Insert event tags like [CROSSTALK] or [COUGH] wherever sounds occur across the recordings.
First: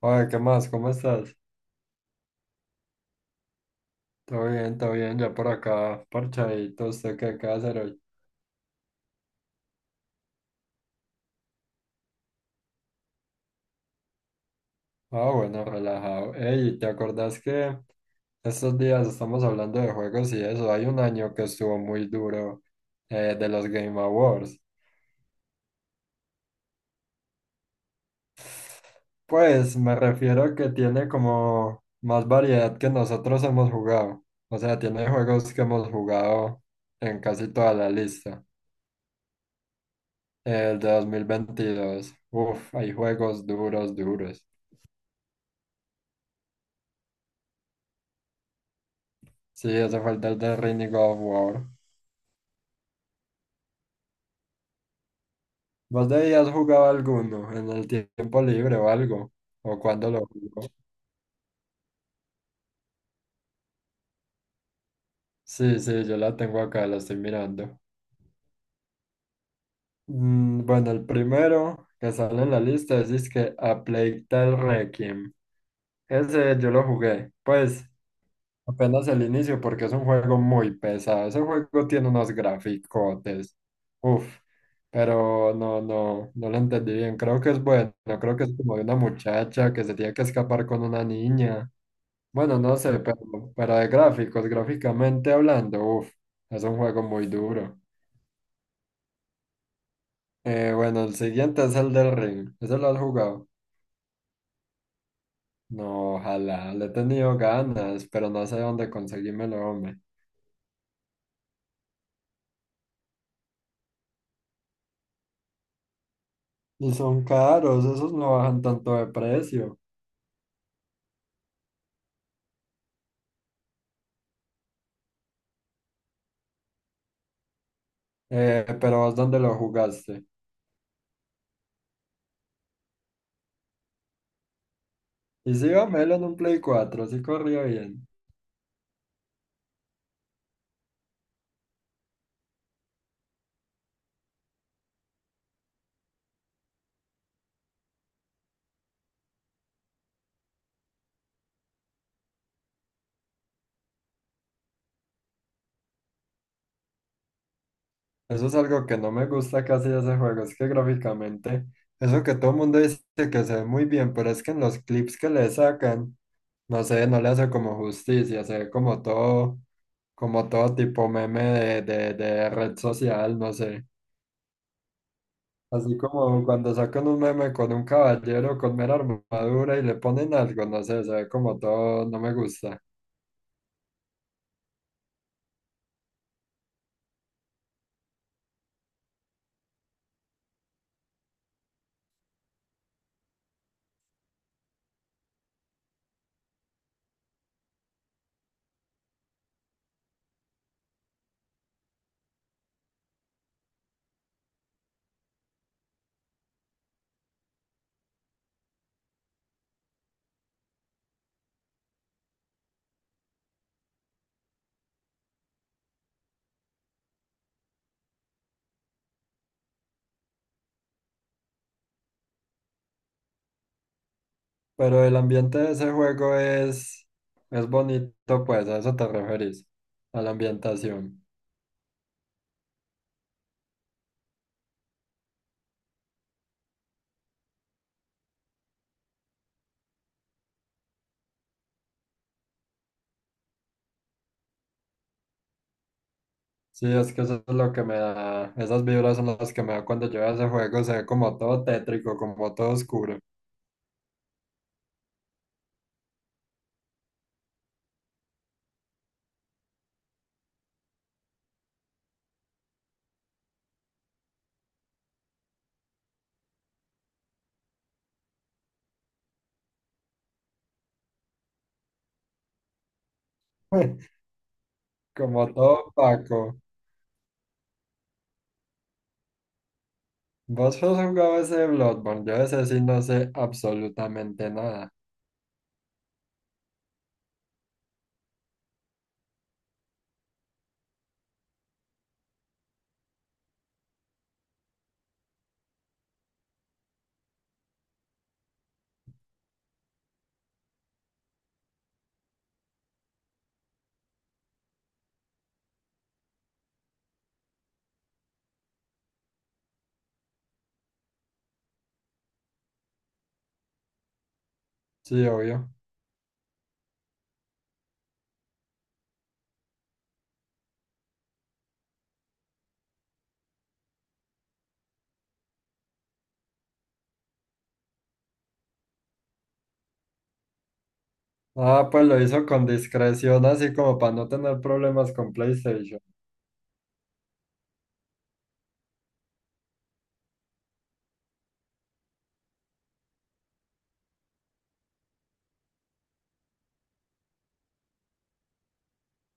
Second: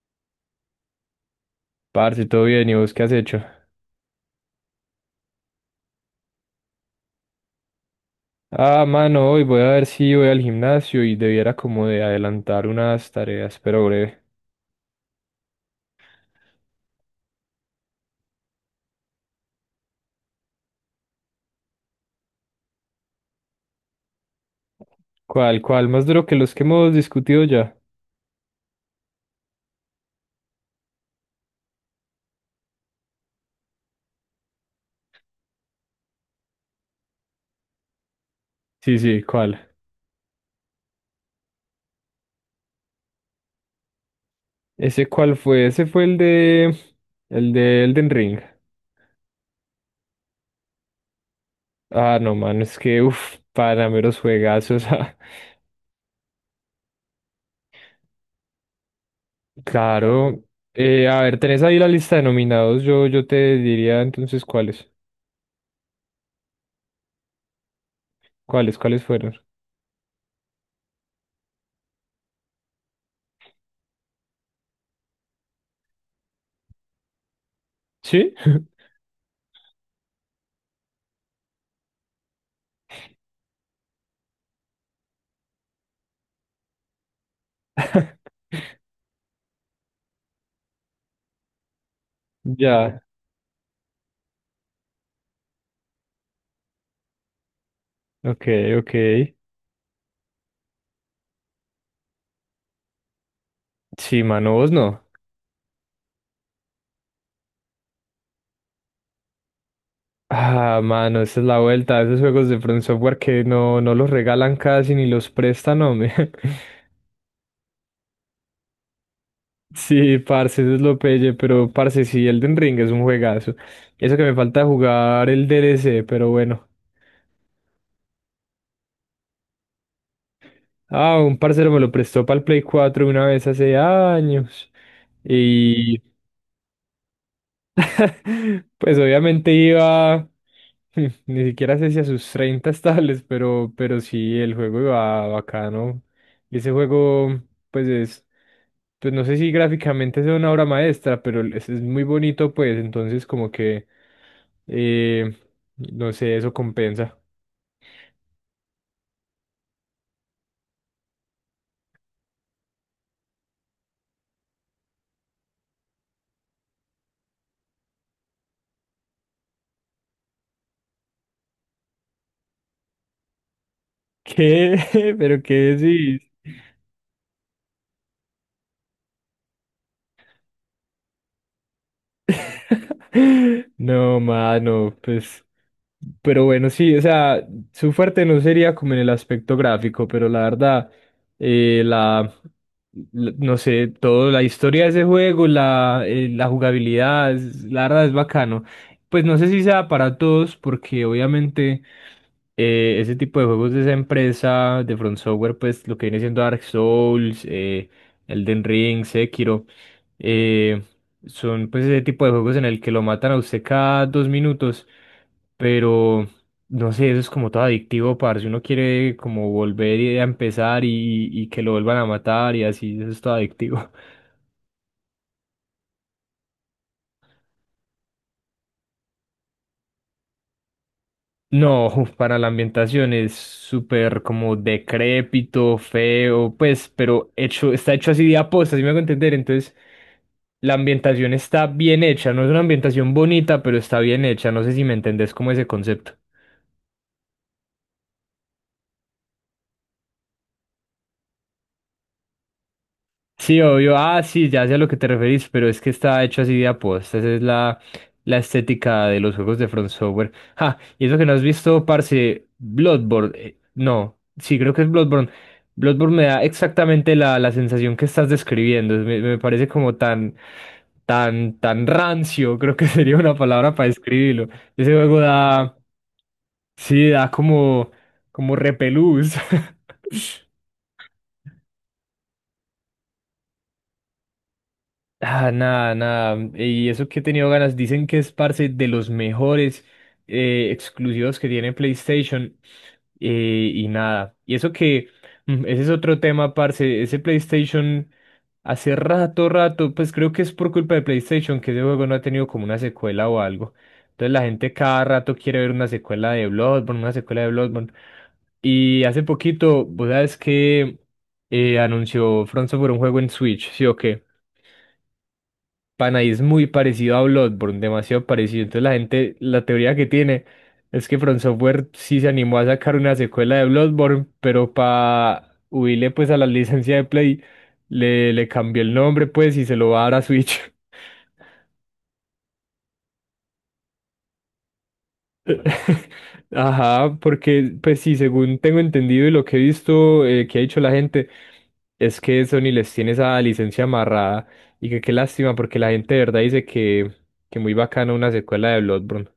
Oye, ¿qué más? ¿Cómo estás? Parce, todo bien, ¿y vos qué has hecho? Todo bien, ya por acá, parchadito, ¿usted qué va a hacer hoy? Ah, mano, hoy voy a ver si voy al gimnasio y debiera como de adelantar unas tareas, pero breve. Ah, bueno, relajado. Ey, ¿te acordás que estos días estamos hablando de juegos y eso? Hay un año que estuvo muy duro de los Game Awards. ¿Cuál, cuál? Más duro que los que hemos discutido ya. Pues me refiero a que tiene como más variedad que nosotros hemos jugado. O sea, tiene juegos que hemos jugado en casi toda la lista. Sí, sí, ¿cuál? El de 2022. Uf, hay juegos duros, duros. ¿Ese cuál fue? Ese fue el de Elden Ring. Sí, hace falta el de Rini God of War. Ah, no, mano, es que, uff, para meros juegazos. [LAUGHS] ah. ¿Vos debías jugar alguno en el tiempo libre o algo? ¿O cuando lo Claro. jugó? A ver, tenés ahí la lista de nominados, yo te diría entonces cuáles. Sí, sí, yo la tengo acá, la estoy mirando. ¿Cuáles, cuáles fueron? Mm, bueno, el primero que sale en la lista es, que A Plague Tale Requiem. Ese yo lo jugué. Pues ¿Sí? apenas el inicio porque es un juego muy pesado. Ese juego tiene unos graficotes. Uf, pero no lo entendí bien. Creo que es bueno. Creo [LAUGHS] que es como de una muchacha que se tiene que escapar con una niña. Bueno, no sé, Ya, pero de gráficos, gráficamente hablando, uf, es un juego muy duro. ok, ok. Bueno, el siguiente es el del Ring. ¿Ese lo has jugado? Sí, mano, vos no. No, ojalá. Le he tenido ganas, pero no sé dónde conseguírmelo, hombre. Ah, mano, esa es la vuelta. Esos juegos de From Software que no, no los regalan casi ni los prestan, hombre. [LAUGHS] Y son caros, esos no bajan tanto de precio. Sí, parce, eso es lo pelle, pero parce, sí, Elden Ring es un juegazo. Eso que me falta jugar el D. DLC, pero bueno. Pero vos dónde lo jugaste. Ah, un parcero me lo prestó para el Play 4 una vez hace años. Y sí iba Y Melo en un Play 4, sí corría bien. [LAUGHS] pues obviamente iba. [LAUGHS] Ni siquiera sé si a sus 30 estables, pero sí, el juego iba bacano. Y ese juego, pues es, pues no sé si gráficamente sea una obra maestra, pero es muy bonito, pues entonces como que, eh, no sé, eso compensa. Eso es algo que no me gusta casi de ese juego, es que gráficamente, eso que todo el mundo dice que se ve muy bien, pero es que en los clips que le sacan, no sé, no le hace como justicia, se ve como todo tipo meme de red social, no sé. [LAUGHS] ¿Qué? [LAUGHS] ¿Pero qué Así decís? como cuando sacan un meme con un caballero con mera armadura y le ponen algo, no sé, se ve como todo, no me gusta. [LAUGHS] No, mano, pues, pero bueno, sí, o sea, su fuerte no sería como en el aspecto gráfico, pero la verdad, eh, la, no sé, toda la historia de ese juego, la jugabilidad, la verdad es bacano. Pues no sé si sea para todos, porque obviamente ese tipo de juegos de esa empresa, de Front Software, pues lo que viene siendo Dark Souls, Elden Ring, Sekiro. eh, son pues ese tipo de juegos en el que lo matan a usted cada dos minutos, pero no sé, eso es como todo adictivo, parce. Uno quiere como volver a empezar y que lo vuelvan a matar y así, eso es todo adictivo. [LAUGHS] Pero el ambiente de ese juego es bonito, pues, a eso te referís, a la ambientación. No, uf, para la ambientación es súper como decrépito, feo, pues, pero hecho, está hecho así de aposta, si me hago entender. Entonces, la ambientación está bien hecha, no es una ambientación bonita, pero está bien hecha. No sé si me entendés como ese concepto. Sí, es que eso es lo que me da, esas vibras son las que me da cuando yo a ese juego, se ve como todo tétrico, como todo oscuro, Sí, obvio. Ah, sí, ya sé a lo que te referís, pero es que está hecho así de aposta. Esa es la estética de los juegos de Front Software. Ah, y eso que no has visto, parce, Bloodborne. No, sí, creo que es Bloodborne. Bloodborne me da exactamente la sensación que estás describiendo. Me parece como tan, tan, tan rancio, creo que [LAUGHS] sería una palabra para [LAUGHS] describirlo. Ese juego como da, todo opaco. sí, da como, como repelús. [LAUGHS] ¿Vos has jugado ese Bloodborne? Yo ese sí no sé absolutamente nada. Ah, nada, nada. Y eso que he tenido ganas, dicen que es parce de los mejores exclusivos que tiene PlayStation y nada. Y eso que ese es otro tema, parce. Ese PlayStation hace rato, rato, pues creo que es por culpa de PlayStation que ese juego no ha tenido como una secuela o algo. Entonces la gente cada rato quiere ver una secuela de Bloodborne, una secuela de Bloodborne. Y hace poquito, vos sabes que anunció Front Software un juego en Switch, ¿sí o qué? Sí, obvio. Pana, y es muy parecido a Bloodborne, demasiado parecido. Entonces la gente, la teoría que tiene es que From Software sí se animó a sacar una secuela de Bloodborne, pero para huirle pues a la licencia de Play, le cambió el nombre pues y se lo va a dar a Switch. Ah, pues lo hizo con discreción, así como para no tener problemas con PlayStation. [LAUGHS] Ajá, porque pues sí, según tengo entendido y lo que he visto que ha dicho la gente, es que Sony les tiene esa licencia amarrada y que qué lástima porque la gente de verdad dice que muy bacana una secuela de Bloodborne.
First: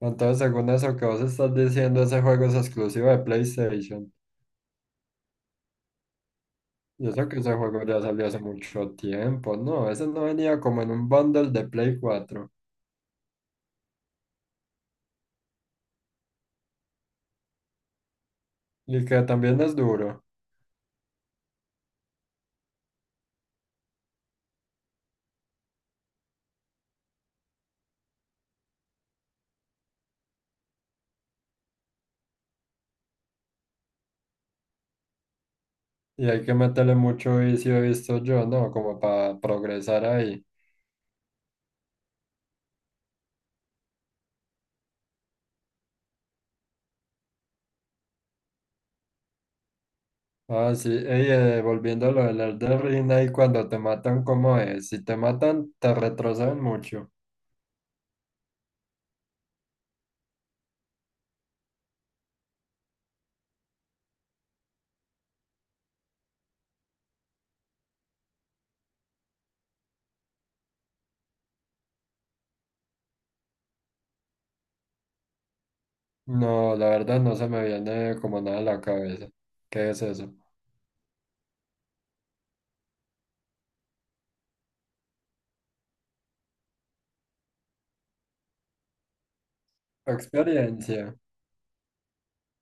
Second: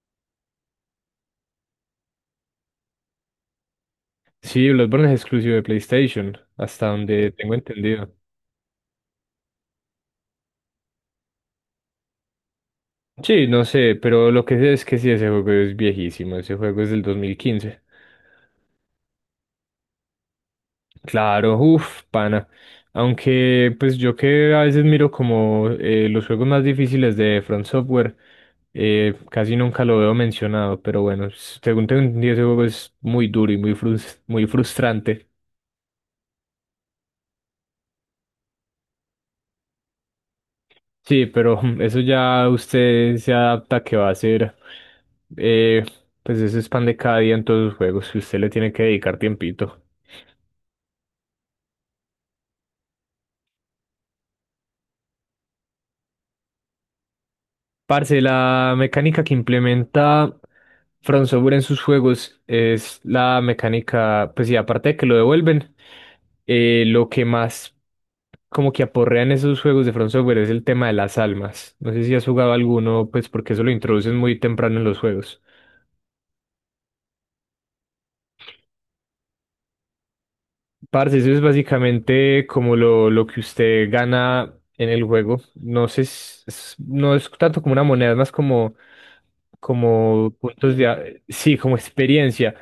Entonces, según eso que vos estás diciendo, ese juego es exclusivo de PlayStation. Sí, Bloodborne es exclusivo de PlayStation, hasta Y eso donde que ese tengo juego ya entendido. salió hace mucho tiempo, ¿no? Ese no venía como en un bundle de Play 4. Sí, no sé, pero lo que sé es que sí, ese juego es viejísimo, ese juego es del 2015. Y que también es duro. Claro, uff, pana. Aunque, pues yo que a veces miro como los juegos más difíciles de Front Software, casi nunca lo veo mencionado, pero bueno, según tengo entendido, ese juego es muy duro y muy muy frustrante. Y hay que meterle mucho vicio, he visto yo, ¿no? Como para progresar ahí. Sí, pero [LAUGHS] eso ya usted se adapta que va a ser, eh, pues eso es pan de cada día en todos los juegos, que usted le tiene que dedicar tiempito. Ah, sí. Ey, volviendo a lo del Elden Ring, ahí cuando te matan, ¿cómo es? Si te matan, te retrocedan mucho. Parce, la mecánica que implementa From Software en sus juegos es la mecánica, pues sí, aparte de que lo devuelven, lo que más como que aporrean esos juegos de From Software es el tema de las almas. No sé si has jugado alguno, pues porque eso lo introducen muy temprano en los juegos. No, la verdad no se me viene como nada a la cabeza. ¿Qué es eso? Parce, eso es básicamente como lo que usted gana en el juego. No sé, no es tanto como una moneda, es más como, como puntos de... Experiencia. Sí, como experiencia.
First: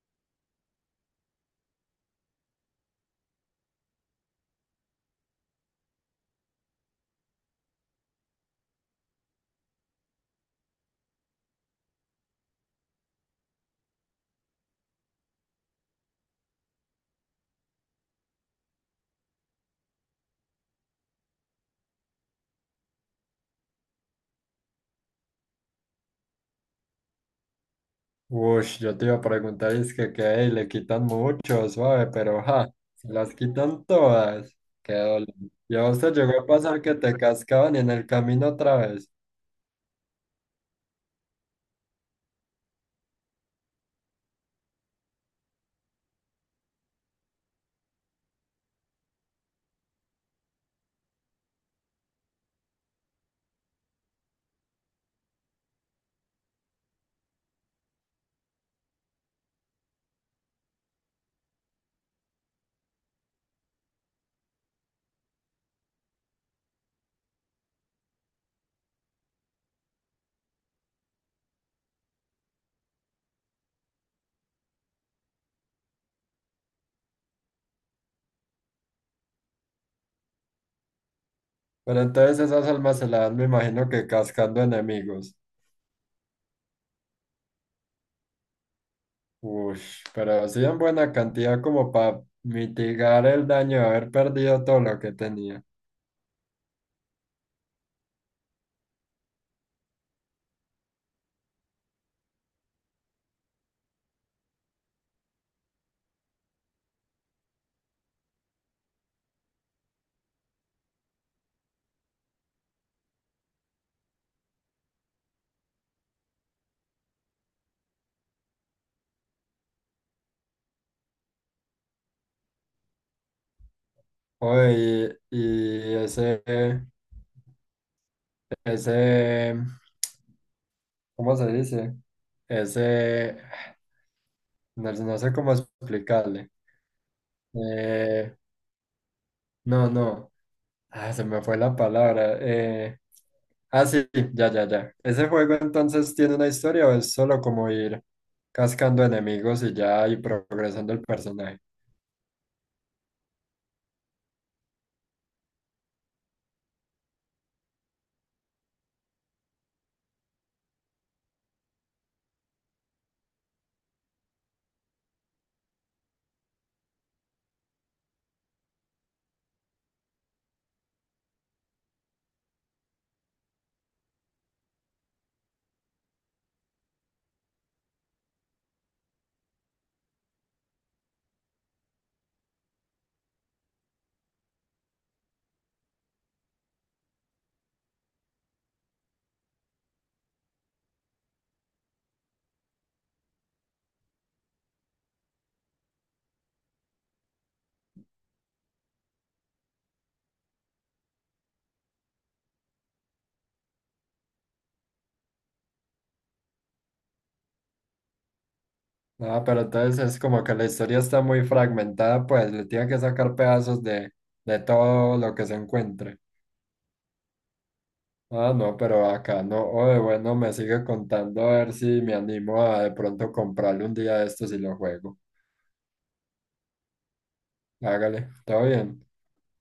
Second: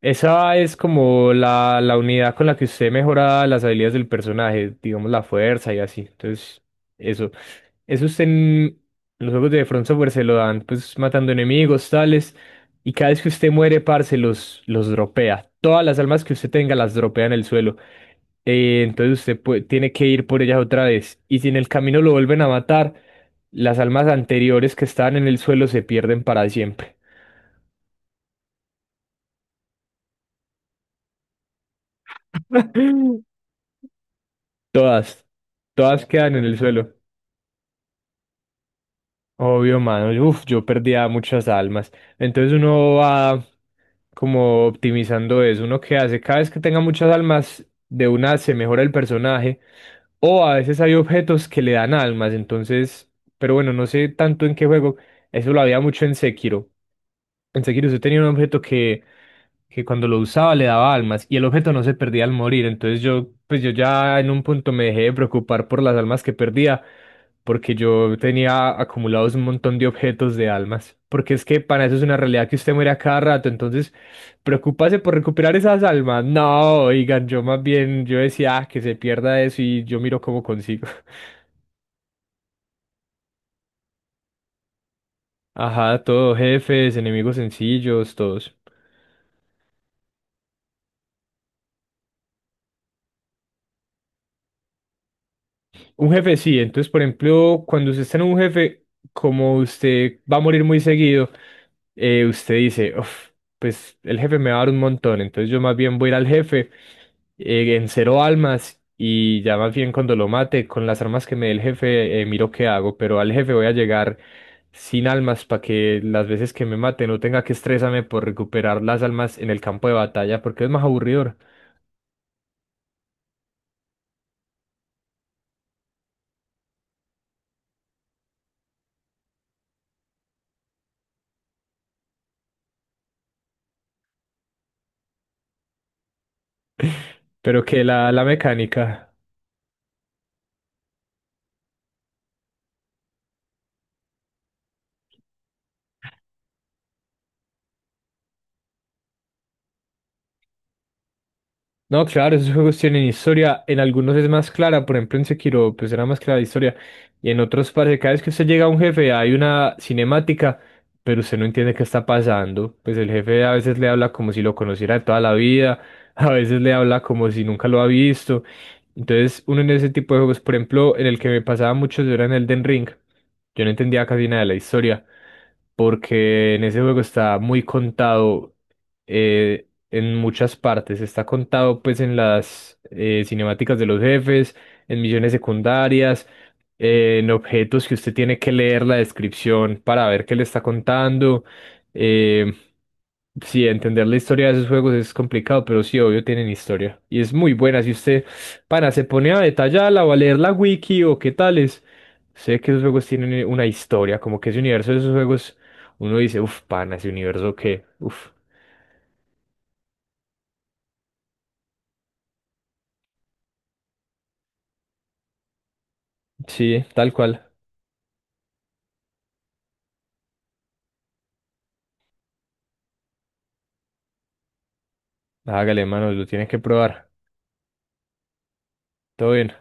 Esa es como la unidad con la que usted mejora las habilidades del personaje, digamos la fuerza y así. Entonces, eso. Eso usted en los juegos de Front Software se lo dan, pues matando enemigos, tales. Y cada vez que usted muere, parce, los dropea. Todas las almas que usted tenga las dropea en el suelo. Entonces usted tiene que ir por ellas otra vez. Y si en el camino lo vuelven a matar, las almas anteriores que estaban en el suelo se pierden para siempre. Uy, yo te iba a preguntar, es que ey, le quitan mucho, suave, pero ja, se [LAUGHS] las quitan todas. Qué Todas. dolor. Y a vos Todas te quedan llegó en a el pasar suelo. que te cascaban en el camino otra vez. Obvio, mano. Uf, yo perdía muchas almas. Entonces uno va como optimizando eso. Uno que hace, cada vez que tenga muchas almas, de una se mejora el personaje. O a veces hay objetos que le dan almas. Entonces, pero bueno, no sé tanto en qué juego. Eso lo había mucho en Sekiro. En Sekiro usted tenía un objeto que cuando lo usaba le daba almas y el objeto no se perdía al morir. Entonces yo, pues yo ya en un punto me dejé de preocupar por las almas que perdía porque yo tenía acumulados un montón de objetos de almas. Porque es que para eso es una realidad que usted muere a cada rato. Entonces, preocuparse por recuperar esas almas. No, oigan, yo más bien, yo decía, "Ah, que se pierda eso y yo miro cómo consigo". [LAUGHS] Pero entonces esas almas se las dan, me imagino que cascando enemigos. Ajá, todo, jefes, enemigos sencillos, todos. Uy, pero sí en buena cantidad como para mitigar el daño de haber perdido todo lo que tenía. Un jefe sí, entonces por ejemplo, cuando usted está en un jefe, como usted va a morir muy seguido, usted dice, "Uf, pues el jefe me va a dar un montón, entonces yo más bien voy a ir al jefe en cero almas y ya más bien cuando lo mate con las armas que me dé el jefe, miro qué hago, pero al jefe voy a llegar sin almas para que las veces que me mate no tenga que estresarme por recuperar las almas en el campo de batalla, porque es más aburridor, Oye, y ese, ¿cómo se dice? Ese. No, no sé cómo explicarle. pero que la Eh, mecánica". no, no. Ah, se me fue la palabra. Ah, sí, ya. ¿Ese juego entonces tiene una historia o es solo como ir cascando enemigos y ya y progresando el personaje? No, claro, esos juegos tienen historia. En algunos es más clara, por ejemplo en Sekiro, pues era más clara la historia. Y en otros parece que cada vez que usted llega a un jefe hay una cinemática, pero usted no entiende qué está pasando. Pues el jefe a veces le habla como si lo conociera de toda la vida, [LAUGHS] a veces le habla como si nunca lo ha visto. Entonces, uno en ese tipo de juegos, por ejemplo, en el que me pasaba mucho yo era en Elden Ring. Yo no entendía casi nada de la historia porque en ese juego está muy contado en muchas partes. Está contado pues en las cinemáticas de los jefes, en misiones secundarias, en objetos que usted tiene que leer la descripción para ver qué le está contando. eh, Sí, entender la historia de esos juegos es complicado, pero sí, obvio, tienen historia. Y es muy buena. Si usted, pana, se pone a detallarla o a leer la wiki o qué tales, sé que esos juegos tienen una historia. Como que ese universo de esos juegos, uno dice, uff, pana, ese universo que, uff. Ah, pero entonces es como que la historia está muy fragmentada, pues le tiene que sacar pedazos de todo lo que se encuentre. Sí, tal cual. Ah, no, pero acá no. Oye, bueno, me sigue contando a ver si me animo a de pronto comprarle un día de estos y lo juego. Hágale, mano, lo tiene que probar. Hágale, está bien. Todo bien.